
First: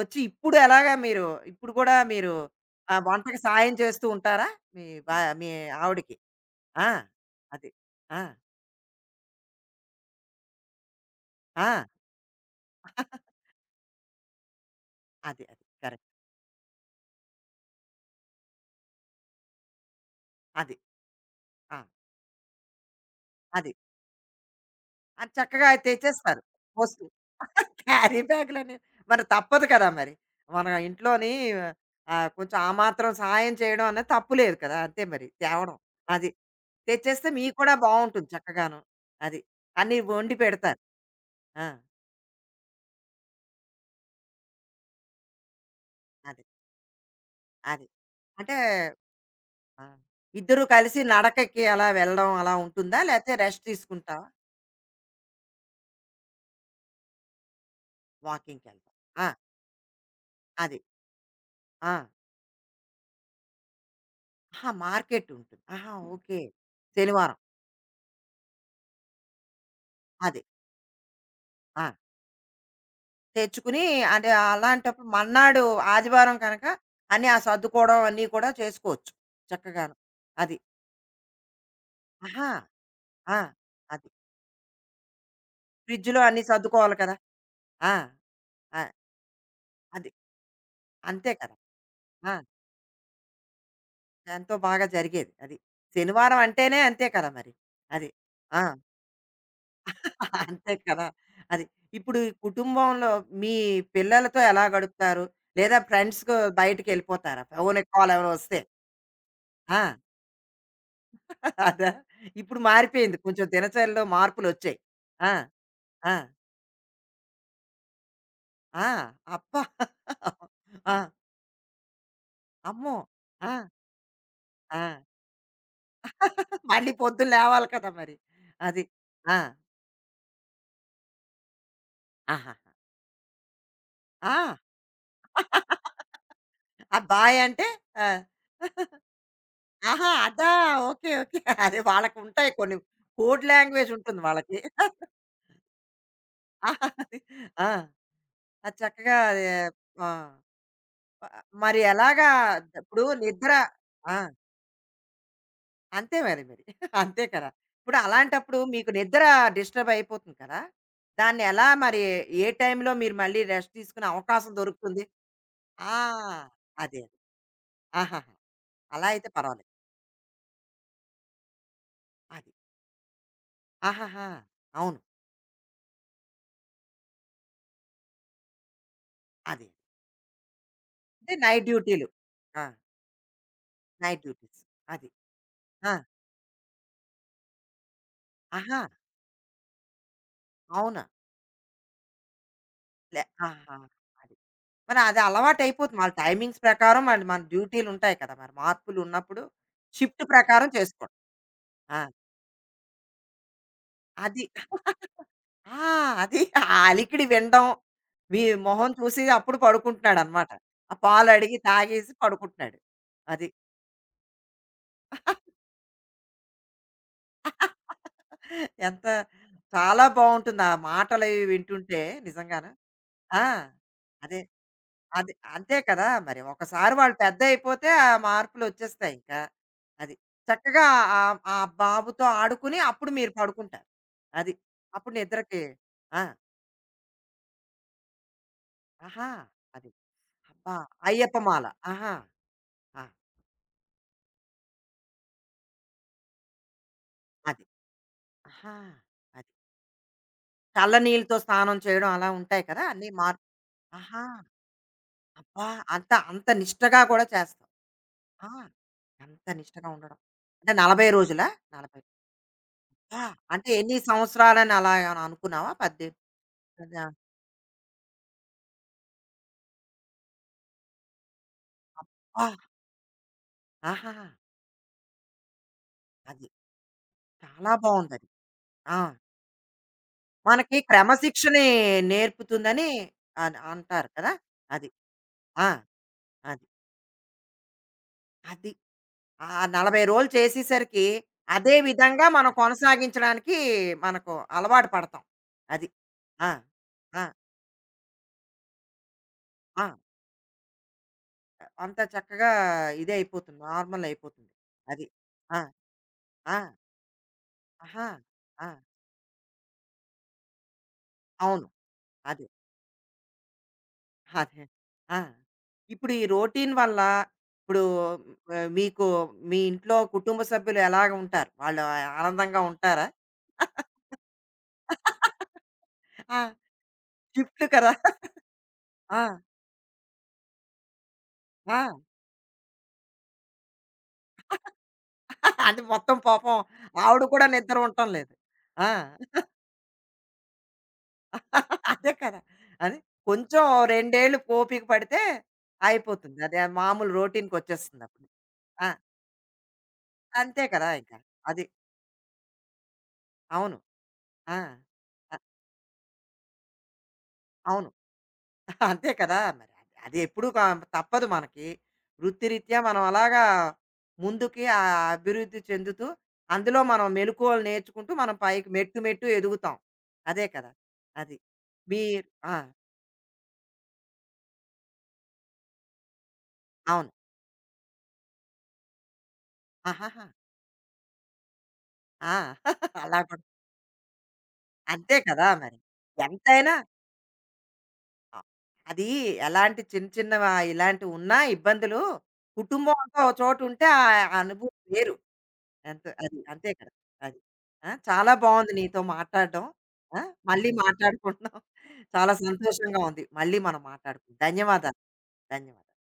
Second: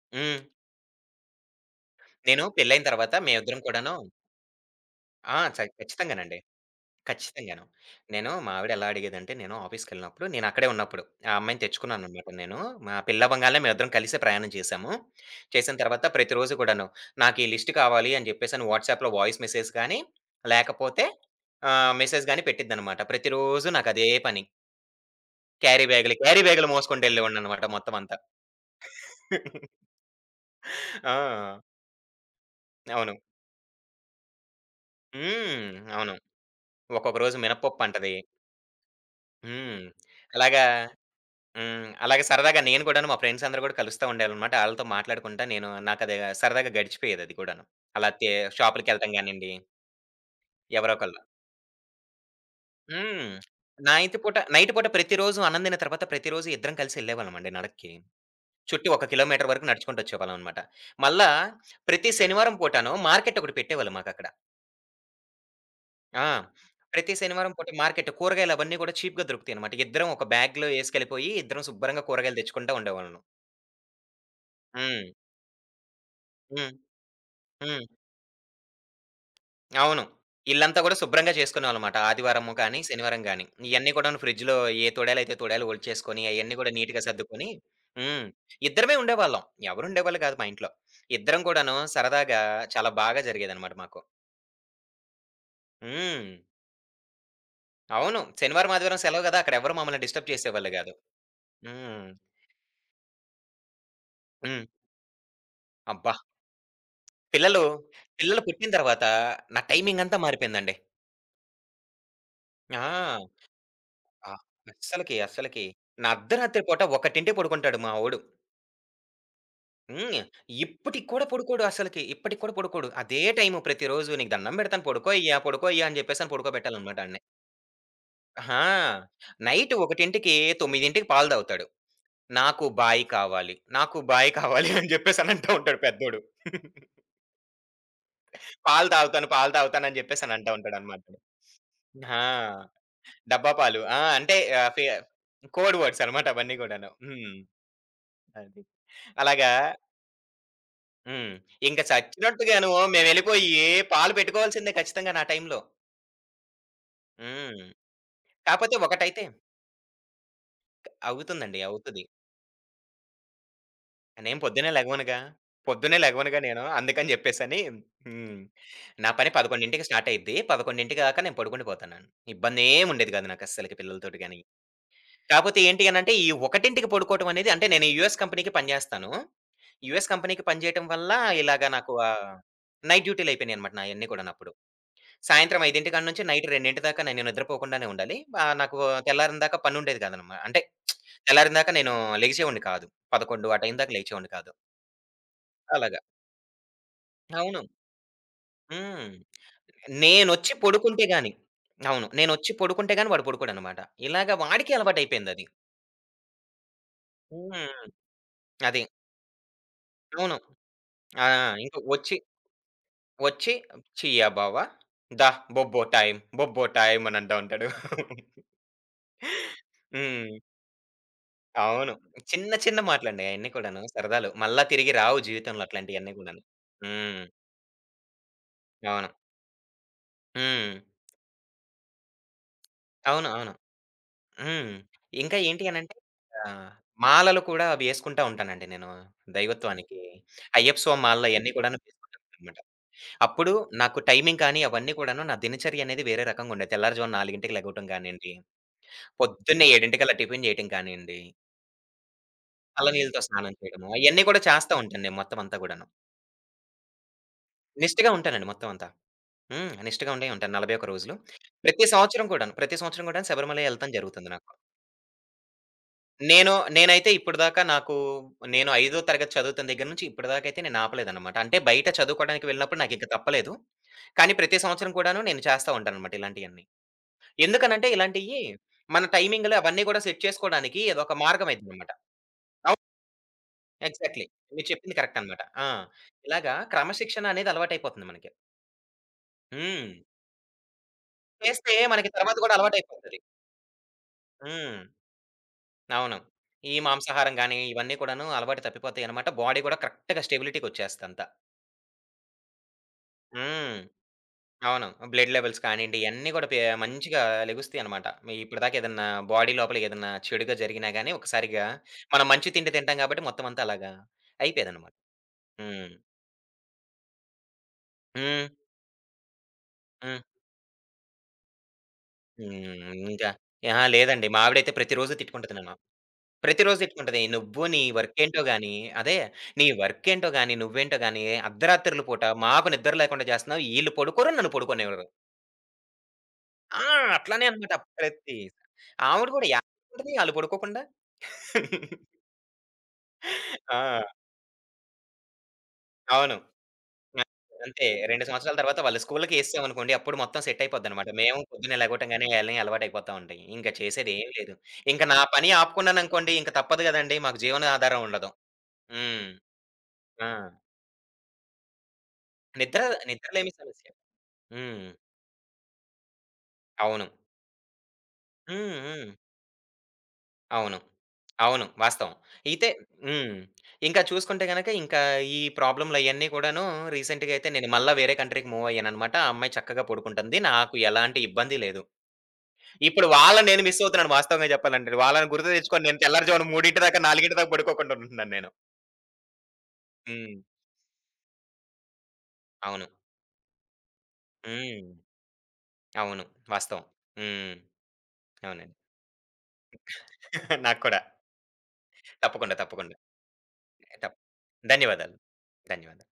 Speaker 1: వచ్చి
Speaker 2: హ్మ్.
Speaker 1: ఇప్పుడు ఎలాగా మీరు ఇప్పుడు కూడా మీరు
Speaker 2: నేను పెళ్లయిన తర్వాత
Speaker 1: వంటకి
Speaker 2: మేమిద్దరం
Speaker 1: సాయం
Speaker 2: కూడాను
Speaker 1: చేస్తూ ఉంటారా?
Speaker 2: ఆ!
Speaker 1: మీ ఆవిడకి?
Speaker 2: ఖచ్చితంగానండి.
Speaker 1: ఆ!
Speaker 2: ఖచ్చితంగాను.
Speaker 1: అది. ఆ!
Speaker 2: మా ఆవిడ ఎలా అడిగేదంటే, నేను అక్కడే ఉన్నప్పుడు, ఆ అమ్మాయిని
Speaker 1: ఆ!
Speaker 2: తెచ్చుకున్నాననమాట నేను. మా పెళ్లవ్వంగాల్నే మేమిద్దరం కలిసే ప్రయాణం చేశాము.
Speaker 1: అది. అది.
Speaker 2: చేసిన తర్వాత
Speaker 1: కరెక్ట్.
Speaker 2: ప్రతిరోజు కూడాను, నాకు ఈ లిస్ట్ కావాలి అని చెప్పేసని వాట్సాప్‌లో వాయిస్ మెసేజ్ గానీ,
Speaker 1: అది.
Speaker 2: లేకపోతే
Speaker 1: ఆ!
Speaker 2: మెసేజ్ గానీ పెట్టిద్దనమాట. ప్రతిరోజు
Speaker 1: అది.
Speaker 2: నాకదే పని.
Speaker 1: అని చక్కగా తెచ్చేస్తారు
Speaker 2: క్యారీ బ్యాగులు
Speaker 1: వస్తువు.
Speaker 2: మోసుకుంటెళ్ళేవాడిననమాట మొత్తం అంతా.
Speaker 1: క్యారీ బ్యాగ్‌లని మరి తప్పదు కదా! మరి. మన
Speaker 2: ఆ!
Speaker 1: ఇంట్లోని కొంచెం ఆ మాత్రం
Speaker 2: అవును.
Speaker 1: సహాయం చేయడం అనేది తప్పు లేదు కదా! అంతే మరి
Speaker 2: హ్మ్.
Speaker 1: తేవడం.
Speaker 2: అవును.
Speaker 1: అది.
Speaker 2: ఒక్కొక్క
Speaker 1: తెచ్చేస్తే
Speaker 2: రోజు
Speaker 1: మీకు కూడా
Speaker 2: మినపప్పంటది.
Speaker 1: బావుంటుంది చక్కగాను. అది.
Speaker 2: హ్మ్.
Speaker 1: అన్నీ వండి
Speaker 2: అలాగా
Speaker 1: పెడతారు. ఆ!
Speaker 2: హ్మ్. అలాగే సరదాగా నేను కూడాను మా ఫ్రెండ్స్ అందరూ గూడా కలుస్తా ఉండేవాళ్ళనమాట. ఆళ్ళతో మాట్లాడుకుంటా నాకది
Speaker 1: అది.
Speaker 2: సరదాగా గడిచిపోయేదది కూడాను.
Speaker 1: అది.
Speaker 2: అలా తే
Speaker 1: అంటే
Speaker 2: షాపులకెళ్ళటం గానియండి,
Speaker 1: ఆ! ఇద్దరూ
Speaker 2: ఎవరో
Speaker 1: కలిసి
Speaker 2: ఒకళ్ళు
Speaker 1: నడకకి అలా వెళ్ళడం అలా ఉంటుందా?
Speaker 2: హ్మ్.
Speaker 1: లేతే రెస్ట్ తీసుకుంటావా?
Speaker 2: నైట్ పూట ప్రతిరోజు అన్నం తిన్న తర్వాత ప్రతిరోజు ఇద్దరం కలిసి ఎళ్ళేవాళ్ళమండి నడక్కి. చుట్టూ
Speaker 1: వాకింగ్‌కెళ్తాం.
Speaker 2: 1
Speaker 1: ఆ!
Speaker 2: కిలోమీటర్ వరకు నడుచుకుంటూ వచ్చేవాళ్ళమనమాట.
Speaker 1: అది.
Speaker 2: మళ్ళా
Speaker 1: ఆ!
Speaker 2: ప్రతి శనివారం పూటను మార్కెట్ ఒకటి పెట్టేవాళ్ళు మాకక్కడ.
Speaker 1: ఆహా! మార్కెట్ ఉంటుంది. ఆహా!
Speaker 2: ఆ!
Speaker 1: ఓకే.
Speaker 2: ప్రతి
Speaker 1: శనివారం.
Speaker 2: శనివారం పూట మార్కెట్ కూరగాయలవన్నీ గూడా చీప్‌గా దొరుకుతాయనమాట. ఇద్దరం ఒక
Speaker 1: అది.
Speaker 2: బ్యాగ్‌లో యేసుకెళ్ళిపోయి ఇద్దరం
Speaker 1: ఆ!
Speaker 2: శుభ్రంగా కూరగాయలు తెచ్చుకుంటా ఉండేవాళ్ళం.
Speaker 1: తెచ్చుకుని అంటే
Speaker 2: హ్మ్.
Speaker 1: అలాంటప్పుడు మన్నాడు ఆదివారం కనుక
Speaker 2: హ్మ్.
Speaker 1: అన్నీ ఆ
Speaker 2: హ్మ్.
Speaker 1: సర్దుకోవడం అన్నీ కూడా చేసుకోవచ్చు చక్కగాను.
Speaker 2: అవును.
Speaker 1: అది.
Speaker 2: ఇల్లంతా గూడా శుభ్రంగా చేసుకునేవాళ్ళమాట.
Speaker 1: ఆహా!
Speaker 2: ఆదివారము కానీ, శనివారం
Speaker 1: ఆ!
Speaker 2: గానీ, ఇయన్నీ
Speaker 1: అది.
Speaker 2: కూడాను ఫ్రిడ్జ్‌లో ఏ తోడేలైతే తోడేలు
Speaker 1: ఫ్రిడ్జ్‌లో
Speaker 2: ఒలిచేసుకొని,
Speaker 1: అన్నీ
Speaker 2: అయన్నీ గూడా
Speaker 1: సర్దుకోవాలి
Speaker 2: నీట్‌గా
Speaker 1: కదా!
Speaker 2: సర్దుకొని
Speaker 1: ఆ!
Speaker 2: హ్మ్.
Speaker 1: ఆ!
Speaker 2: ఇద్దరమే ఉండేవాళ్ళం. ఎవరు
Speaker 1: అది.
Speaker 2: ఉండేవాళ్ళు కాదు మా ఇంట్లో.
Speaker 1: అంతే
Speaker 2: ఇద్దరం
Speaker 1: కదా!
Speaker 2: కూడాను
Speaker 1: ఆ!
Speaker 2: సరదాగా చాలా బాగా జరిగేదనమాట మాకు.
Speaker 1: ఎంతో బాగా జరిగేది. అది.
Speaker 2: హ్మ్.
Speaker 1: శనివారం అంటేనే అంతే కదా మరి. అది.
Speaker 2: అవును.
Speaker 1: ఆ!
Speaker 2: శనివారం, ఆదివారం సెలవు గదా! అక్కడెవరు మమ్మల్ని డిస్టర్బ్
Speaker 1: అంతే
Speaker 2: చేసేవాళ్ళు గాదు.
Speaker 1: కదా! అది.
Speaker 2: హ్మ్.
Speaker 1: ఇప్పుడు ఈ కుటుంబంలో మీ పిల్లలతో
Speaker 2: హ్మ్.
Speaker 1: ఎలా గడుపుతారు? లేదా
Speaker 2: అబ్బా!
Speaker 1: ఫ్రెండ్స్‌కు బయటికెళ్ళిపోతారా?
Speaker 2: పిల్లలు,
Speaker 1: ఫోన్ కాల్ ఏమైనా
Speaker 2: పిల్లలు
Speaker 1: వస్తే?
Speaker 2: పుట్టిన తర్వాత నా
Speaker 1: ఆ!
Speaker 2: టైమింగంతా మారిపోయిందండి.
Speaker 1: అదా! ఇప్పుడు మారిపోయింది.
Speaker 2: ఆ!
Speaker 1: కొంచెం దినచర్యలో
Speaker 2: ఆ!
Speaker 1: మార్పులొచ్చాయి. ఆ!
Speaker 2: అస్సలకి. నా
Speaker 1: ఆ!
Speaker 2: అర్ధరాత్రి పూట 1కి పడుకుంటాడు మా వోడు.
Speaker 1: ఆ! అబ్బా!
Speaker 2: హ్మ్.
Speaker 1: ఆ!
Speaker 2: ఇప్పటికి కూడా పడుకోడు అసలకి. ఇప్పటికి కూడా పడుకోడు.
Speaker 1: అమ్మో!
Speaker 2: అదే
Speaker 1: ఆ!
Speaker 2: టైము ప్రతిరోజు. నీకు దండం
Speaker 1: ఆ!
Speaker 2: పెడతాను పడుకోయ్యా అని చెప్పేసని
Speaker 1: మళ్ళీ
Speaker 2: పడుకోబెట్టాలనమాట ఆడిని.
Speaker 1: పొద్దున్న లేవాలి కదా! మరి.
Speaker 2: ఆహా!
Speaker 1: అది. ఆ!
Speaker 2: నైట్ 1:00కి, 9:00కి పాలు తాగుతాడు.
Speaker 1: ఆహా!
Speaker 2: నాకు బాయి
Speaker 1: ఆ!
Speaker 2: కావాలి అని చెప్పేసని అంటా ఉంటాడు పెద్దోడు.
Speaker 1: ఆ! బాయ్ అంటే ఆ!
Speaker 2: పాలు తాగుతాను అని
Speaker 1: ఆహా!
Speaker 2: చెప్పేసని
Speaker 1: అదా!
Speaker 2: అంటా ఉంటాడనమాట.
Speaker 1: ఓకే. ఓకే. అదే వాళ్ళకుంటాయి
Speaker 2: ఆ!
Speaker 1: కొన్ని కోడ్
Speaker 2: డబ్బా పాలు.
Speaker 1: లాంగ్వేజ్
Speaker 2: ఆ!
Speaker 1: ఉంటుంది
Speaker 2: అంటే
Speaker 1: వాళ్ళకి.
Speaker 2: ఆహ్, ఫే కోడ్ వర్డ్స్ అనమాట అవన్నీ
Speaker 1: ఆహా!
Speaker 2: కూడాను.
Speaker 1: అది.
Speaker 2: హ్మ్.
Speaker 1: ఆ!
Speaker 2: అది.
Speaker 1: అది చక్కగా అది
Speaker 2: అలాగా
Speaker 1: ఆ!
Speaker 2: హ్మ్.
Speaker 1: మరి
Speaker 2: ఇంక
Speaker 1: ఎలాగా
Speaker 2: చచ్చినట్టుగాను
Speaker 1: ఇప్పుడు నిద్ర
Speaker 2: మేమెళ్ళిపోయి పాలు
Speaker 1: ఆ!
Speaker 2: పెట్టుకోవాల్సిందే ఖచ్చితంగా నా టైంలో.
Speaker 1: అంతే మరి మరి. అంతే కదా!
Speaker 2: హ్మ్.
Speaker 1: ఇప్పుడు అలాంటప్పుడు
Speaker 2: కాపోతే
Speaker 1: మీకు నిద్ర
Speaker 2: ఒకటైతే
Speaker 1: డిస్టర్బ్ అయిపోతుంది కదా! దాన్ని
Speaker 2: అవుతుందండి.
Speaker 1: ఎలా మరి
Speaker 2: అవుతది.
Speaker 1: ఏ టైంలో మీరు మళ్ళీ రెస్ట్ తీసుకునే
Speaker 2: నేను
Speaker 1: అవకాశం
Speaker 2: పొద్దున్నే
Speaker 1: దొరుకుతుంది?
Speaker 2: లెగవనుగా.
Speaker 1: ఆ!
Speaker 2: పొద్దున్నే లెగవనుగా నేను.
Speaker 1: అదే.
Speaker 2: అందుకని
Speaker 1: అదే.
Speaker 2: జెప్పేసని
Speaker 1: ఆహాహా!
Speaker 2: హ్మ్.
Speaker 1: అలా
Speaker 2: నా
Speaker 1: అయితే
Speaker 2: పని
Speaker 1: పర్వాలేదు.
Speaker 2: 11కి స్టార్ట్ అయిద్ది. 11 దాకా నేను పడుకుండిపోతాను నేను.
Speaker 1: అది.
Speaker 2: ఇబ్బందేముండేది గాదు నాకస్సలకి పిల్లలతోటి
Speaker 1: ఆహాహా!
Speaker 2: గాని.
Speaker 1: అవును.
Speaker 2: కాపోతే ఏంటి అనంటే, ఈ 1కి పడుకోవటం అనేది అంటే నేను యూఎస్ కంపెనీకి పని జేస్తాను.
Speaker 1: అదే.
Speaker 2: యూఎస్ కంపెనీకి పని జేయటం వల్ల
Speaker 1: అంటే
Speaker 2: ఇలాగ
Speaker 1: నైట్
Speaker 2: నాకు
Speaker 1: డ్యూటీలు. ఆ!
Speaker 2: నైట్ డ్యూటీలయిపోయినాయనమాట నాయన్నీ
Speaker 1: నైట్
Speaker 2: కూడానప్పుడు.
Speaker 1: డ్యూటీస్. అది.
Speaker 2: సాయంత్రం 5:00
Speaker 1: ఆ!
Speaker 2: కాడ నుంచి నైట్ 2:00 దాకా నేను నిద్రపోకుండానే ఉండాలి. ఆహ్, నాకు
Speaker 1: ఆహా!
Speaker 2: తెల్లారిన దాకా పనుండేది కాదనమా అంటే
Speaker 1: అవునా!
Speaker 2: తెల్లారిన దాకా నేను లెగిసేవాడిని కాదు.
Speaker 1: లే
Speaker 2: 11 ఆ
Speaker 1: ఆహా!
Speaker 2: టైం దాకా లేచేవాడిని
Speaker 1: అది.
Speaker 2: కాదు.
Speaker 1: మరి అది అలవాటయిపోతుంది.
Speaker 2: అలాగా.
Speaker 1: వాళ్ళ టైమింగ్స్ ప్రకారం వాళ్ళు మన
Speaker 2: అవును.
Speaker 1: డ్యూటీలుంటాయి కదా! మరి
Speaker 2: హ్మ్.
Speaker 1: మార్పులున్నప్పుడు షిఫ్ట్
Speaker 2: నేనొచ్చి
Speaker 1: ప్రకారం
Speaker 2: పడుకుంటే
Speaker 1: చేసుకోవడం.
Speaker 2: గాని
Speaker 1: ఆ!
Speaker 2: అవును. నేనొచ్చి పడుకుంటే గాని వాడు పడుకోడనమాట. ఇలాగ
Speaker 1: అది.
Speaker 2: వాడికి అలవాటయిపోయిందది.
Speaker 1: ఆ! అది ఆ అలికిడి
Speaker 2: హ్మ్. అది.
Speaker 1: వినడం, మీ
Speaker 2: అదే
Speaker 1: మొహం చూసి అప్పుడు
Speaker 2: అవును.
Speaker 1: పడుకుంటున్నాడనమాట. ఆ
Speaker 2: ఆ!
Speaker 1: పాలడిగి
Speaker 2: ఇంక
Speaker 1: తాగేసి పడుకుంటున్నాడు. అది.
Speaker 2: వచ్చి "చియా బావ, దా బొబ్బో టైం" అని అంటా ఉంటాడు.
Speaker 1: ఎంత చాలా
Speaker 2: హ్మ్.
Speaker 1: బావుంటుంది ఆ మాటలవి
Speaker 2: అవును.
Speaker 1: వింటుంటే
Speaker 2: చిన్న
Speaker 1: నిజంగాను.
Speaker 2: చిన్న మాటలండి
Speaker 1: ఆ!
Speaker 2: అయన్నీ కూడాను సరదాలు.
Speaker 1: అదే.
Speaker 2: మళ్ళా తిరిగి రావు
Speaker 1: అది
Speaker 2: జీవితంలో
Speaker 1: అంతే కదా!
Speaker 2: అట్లాంటియన్నీ కూడాను.
Speaker 1: మరి ఒకసారి వాళ్ళు
Speaker 2: హ్మ్.
Speaker 1: పెద్దయిపోతే ఆ
Speaker 2: అవును.
Speaker 1: మార్పులొచ్చేస్తాయి ఇంకా. అది.
Speaker 2: హ్మ్.
Speaker 1: చక్కగా ఆ ఆ బాబుతో ఆడుకుని అప్పుడు
Speaker 2: అవును.
Speaker 1: మీరు
Speaker 2: అవును.
Speaker 1: పడుకుంటారు. అది.
Speaker 2: హ్మ్.
Speaker 1: అప్పుడు
Speaker 2: ఇంకా
Speaker 1: నిద్రకి
Speaker 2: ఏంటి అనంటే
Speaker 1: ఆ!
Speaker 2: ఆహ్, మాలలు కూడా అవి యేసుకుంటా ఉంటానండి నేను
Speaker 1: ఆహా! అది.
Speaker 2: దైవత్వానికి.
Speaker 1: అబ్బా!
Speaker 2: అయ్యప్ప స్వామి మాలలు అయన్నీ
Speaker 1: అయ్యప్పమాల.
Speaker 2: కూడాను
Speaker 1: ఆహా!
Speaker 2: వేసుకుంటాననమాట.
Speaker 1: ఆ!
Speaker 2: అప్పుడు నాకు టైమింగ్ కానీ అవన్నీ కూడాను నా దినచర్య అనేది వేరే రకంగుండేది. తెల్లారుజామున 4కి
Speaker 1: అది.
Speaker 2: లెగవటం కానియండి,
Speaker 1: ఆహా! అది.
Speaker 2: పొద్దున్నే 7కల్లా టిఫిన్ చేయటం
Speaker 1: చల్ల
Speaker 2: కానియండి,
Speaker 1: నీళ్ళతో స్నానం చేయడం అలా ఉంటాయి కదా!
Speaker 2: చల్ల
Speaker 1: అన్నీ
Speaker 2: నీళ్ళతో స్నానం చేయడము అయన్నీ
Speaker 1: ఆహా!
Speaker 2: కూడా చేస్తా ఉంటాను నేను మొత్తం అంతా
Speaker 1: అబ్బా!
Speaker 2: కూడాను.
Speaker 1: అంత అంత నిష్టగా కూడా చేస్తావు.
Speaker 2: నిష్టగా ఉంటానండి
Speaker 1: ఆ!
Speaker 2: మొత్తం అంతా.
Speaker 1: ఎంత
Speaker 2: హ్మ్.
Speaker 1: నిష్టగా
Speaker 2: నిష్టగా
Speaker 1: ఉండడం.
Speaker 2: ఉండే ఉంటాను
Speaker 1: అంటే
Speaker 2: 41
Speaker 1: 40
Speaker 2: రోజులు.
Speaker 1: రోజులా? 40
Speaker 2: ప్రతి సంవత్సరం
Speaker 1: ఆ!
Speaker 2: కూడాను శబరిమల
Speaker 1: అంటే
Speaker 2: యెళ్తాం
Speaker 1: ఎన్ని
Speaker 2: జరుగుతుంది నాకు.
Speaker 1: సంవత్సరాలని అలా ఏమైనా అనుకున్నావా? 18
Speaker 2: నేను
Speaker 1: కదా!
Speaker 2: నేనైతే ఇప్పటిదాకా నాకు నేను ఐదో తరగతి చదువుతున్న దగ్గర నుంచి ఇప్పటిదాకా అయితే నేను ఆపలేదన్నమాట. అంటే బయట
Speaker 1: ఆ!
Speaker 2: చదువుకోవడానికి వెళ్ళినప్పుడు నాకింక తప్పలేదు.
Speaker 1: ఆహా!
Speaker 2: కానీ ప్రతి సంవత్సరం కూడాను నేను చేస్తా ఉంటానన్నమాట
Speaker 1: అది.
Speaker 2: ఇలాంటియన్నీ.
Speaker 1: చాలా
Speaker 2: ఎందుకనంటే
Speaker 1: బావుందది.
Speaker 2: ఇలాంటియి
Speaker 1: ఆ!
Speaker 2: మన టైమింగ్‌లు అవన్నీ కూడా సెట్
Speaker 1: మనకి
Speaker 2: చేసుకోవడానికి అదొక మార్గం
Speaker 1: క్రమశిక్షణే
Speaker 2: అయిద్దనమాట. అవును.
Speaker 1: నేర్పుతుందని అంటారు
Speaker 2: ఎగ్జాక్ట్‌లీ.
Speaker 1: కదా!
Speaker 2: మీరు
Speaker 1: అది.
Speaker 2: చెప్పింది కరెక్ట్ అనమాట. ఆ!
Speaker 1: ఆ!
Speaker 2: ఇలాగా
Speaker 1: అది.
Speaker 2: క్రమశిక్షణ అనేది అలవాటైపోతుంది మనకి.
Speaker 1: అది. ఆ
Speaker 2: హ్మ్.
Speaker 1: 40 రోజులు చేసేసరికి
Speaker 2: చేస్తే
Speaker 1: అదే
Speaker 2: మనకి
Speaker 1: విధంగా
Speaker 2: తర్వాత
Speaker 1: మనం
Speaker 2: కూడా అలవాటైపోతది.
Speaker 1: కొనసాగించడానికి మనకు
Speaker 2: హ్మ్.
Speaker 1: అలవాటు పడతాం. అది.
Speaker 2: అవును.
Speaker 1: ఆ!
Speaker 2: ఈ
Speaker 1: ఆ!
Speaker 2: మాంసాహారం గాని, ఇవన్నీ కూడాను అలవాటు తప్పిపోతాయనమాట. బాడీ గూడా
Speaker 1: ఆ!
Speaker 2: కరెక్ట్‌గా స్టెబిలిటీకొచ్చేస్తంత.
Speaker 1: అంత చక్కగా ఇదే అయిపోతుంది.
Speaker 2: హ్మ్.
Speaker 1: నార్మల్ అయిపోతుంది.
Speaker 2: అవును.
Speaker 1: అది.
Speaker 2: బ్లడ్
Speaker 1: ఆ!
Speaker 2: లెవెల్స్ కానియండి, ఇయన్నీ గూడా
Speaker 1: ఆ!
Speaker 2: మంచిగా లెగుస్తాయనమాట.
Speaker 1: ఆహా!
Speaker 2: మీ
Speaker 1: ఆ!
Speaker 2: ఇప్పటిదాకా ఏదన్నా బాడీ లోపల ఏదన్నా చెడుగా జరిగినా గాని,
Speaker 1: అవును.
Speaker 2: ఒకసారిగా మనం
Speaker 1: అదే.
Speaker 2: మంచి తిండి తింటాం గాబట్టి, మొత్తం అంతా అలాగా
Speaker 1: అదే.
Speaker 2: అయిపోయేదనమాట.
Speaker 1: ఆ!
Speaker 2: హ్మ్.
Speaker 1: ఇప్పుడు ఈ రొటీన్ వల్ల ఇప్పుడు
Speaker 2: హ్మ్.
Speaker 1: మీకు మీ ఇంట్లో
Speaker 2: హ్మ్.
Speaker 1: కుటుంబ సభ్యులు ఎలాగ ఉంటారు? వాళ్ళు ఆనందంగా
Speaker 2: హ్మ్.
Speaker 1: ఉంటారా?
Speaker 2: ఇంకా అహా! లేదండి. మా ఆవిడైతే ప్రతిరోజు తిట్టుకుంటది నన్ను.
Speaker 1: ఆ!
Speaker 2: ప్రతిరోజు ఇట్లుంటది. నువ్వు
Speaker 1: షిఫ్ట్లు
Speaker 2: నీ
Speaker 1: కదా!
Speaker 2: వర్కేంటో గాని అదే
Speaker 1: ఆ!
Speaker 2: నీ వర్కేంటో గాని, నువ్వేంటో గాని
Speaker 1: ఆ!
Speaker 2: అర్ధరాత్రుల పూట మాకు నిద్ర లేకుండా చేస్తున్నావు. ఈళ్ళు పడుకోరు, నన్ను పడుకోనివ్వరు.
Speaker 1: అది మొత్తం పాపం
Speaker 2: ఆ!
Speaker 1: ఆవిడ
Speaker 2: అట్లానే
Speaker 1: కూడా
Speaker 2: అనమాట
Speaker 1: నిద్ర ఉండటం లేదు. ఆ!
Speaker 2: ఆవిడ గూడా యాడుంటది ఆళ్ళు పడుకోకుండా.
Speaker 1: అదే కదా! అది కొంచెం
Speaker 2: ఆ!
Speaker 1: రెండేళ్ళు ఓపిక పడితే
Speaker 2: అవును.
Speaker 1: అయిపోతుంది. అదే మామూలు
Speaker 2: అంతే 2
Speaker 1: రొటీన్‌కొచ్చేస్తుందప్పుడు.
Speaker 2: సంవత్సరాల తర్వాత
Speaker 1: ఆ!
Speaker 2: వాళ్ళ స్కూల్‌లకి ఎసేసామనుకోండి అప్పుడు మొత్తం సెట్
Speaker 1: అంతే కదా!
Speaker 2: అయిపోద్దనమాట.
Speaker 1: ఇంకా.
Speaker 2: మేము
Speaker 1: అది.
Speaker 2: పొద్దున్నే లెగవటం గాని అయన్నీ అలవాటయిపోతా ఉంటాయి. ఇంక
Speaker 1: అవును.
Speaker 2: చేసేది ఏం లేదు.
Speaker 1: ఆ!
Speaker 2: ఇంక నా
Speaker 1: అ
Speaker 2: పని ఆపుకున్నాననుకోండి ఇంక తప్పదు గదండీ! మాకు
Speaker 1: అవును.
Speaker 2: జీవనాధారం ఉండదు.
Speaker 1: అంతే
Speaker 2: హ్మ్.
Speaker 1: కదా! మరి. అది
Speaker 2: ఆ!
Speaker 1: ఎప్పుడూ తప్పదు మనకి. వృత్తిరీత్యా
Speaker 2: నిద్ర
Speaker 1: మనం అలాగా
Speaker 2: నిద్రలేమి సమస్య
Speaker 1: ముందుకి
Speaker 2: హ్మ్.
Speaker 1: అభివృద్ధి చెందుతూ, అందులో
Speaker 2: అవును.
Speaker 1: మనం మెలుకువలు నేర్చుకుంటూ మనం పైకి
Speaker 2: హ్మ్.
Speaker 1: మెట్టు
Speaker 2: హ్మ్.
Speaker 1: మెట్టు ఎదుగుతాం. అదే కదా!
Speaker 2: అవును.
Speaker 1: అది.
Speaker 2: అవును. వాస్తవం.
Speaker 1: మీరు ఆ!
Speaker 2: అయితే హ్మ్. ఇంకా చూసుకుంటే గనక ఇంకా ఈ ప్రాబ్లమ్‌లయన్నీ కూడాను
Speaker 1: అవును.
Speaker 2: రీసెంట్‌గా అయితే నేను మళ్ళా వేరే కంట్రీకి మూవ్ అయ్యాననమాట. ఆ అమ్మాయి చక్కగా
Speaker 1: ఆహాహా!
Speaker 2: పడుకుంటుంది. నాకు ఎలాంటి ఇబ్బంది లేదు.
Speaker 1: ఆ!
Speaker 2: ఇప్పుడు
Speaker 1: అలా కూడా
Speaker 2: వాళ్ళని నేను మిస్ అవుతున్నాను వాస్తవంగా చెప్పాలంటే.
Speaker 1: అంతే
Speaker 2: వాళ్ళని
Speaker 1: కదా!
Speaker 2: గుర్తు
Speaker 1: మరి.
Speaker 2: తెచ్చుకొని నేను తెల్లారుజామున
Speaker 1: ఎంతైనా
Speaker 2: 3:00 దాకా 4:00 దాకా పడుకోకుండా ఉంటున్నాను
Speaker 1: అ
Speaker 2: నేను.
Speaker 1: అది ఎలాంటి చిన్న
Speaker 2: హ్మ్.
Speaker 1: చిన్నవా ఇలాంటివున్నా ఇబ్బందులు,
Speaker 2: అవును.
Speaker 1: కుటుంబం అంతా ఒక చోటుంటే ఆ అనుభూతి
Speaker 2: హ్మ్.
Speaker 1: వేరు. అంతే
Speaker 2: అవును.
Speaker 1: అది. అంతే
Speaker 2: వాస్తవం.
Speaker 1: కదా! అది.
Speaker 2: హ్మ్.
Speaker 1: ఆ! చాలా బావుంది
Speaker 2: అవునండి.
Speaker 1: నీతో మాట్లాడడం. ఆ! మళ్ళీ
Speaker 2: నాకు కూడా.
Speaker 1: మాట్లాడుకుంటున్నాం. చాలా
Speaker 2: తప్పకుండా.
Speaker 1: సంతోషంగా ఉంది. మళ్ళీ మనం
Speaker 2: తప్
Speaker 1: మాట్లాడుకుందాం. ధన్యవాదాలు.
Speaker 2: ధన్యవాదాలు.
Speaker 1: ధన్యవాదాలు.
Speaker 2: ధన్యవాదాలు.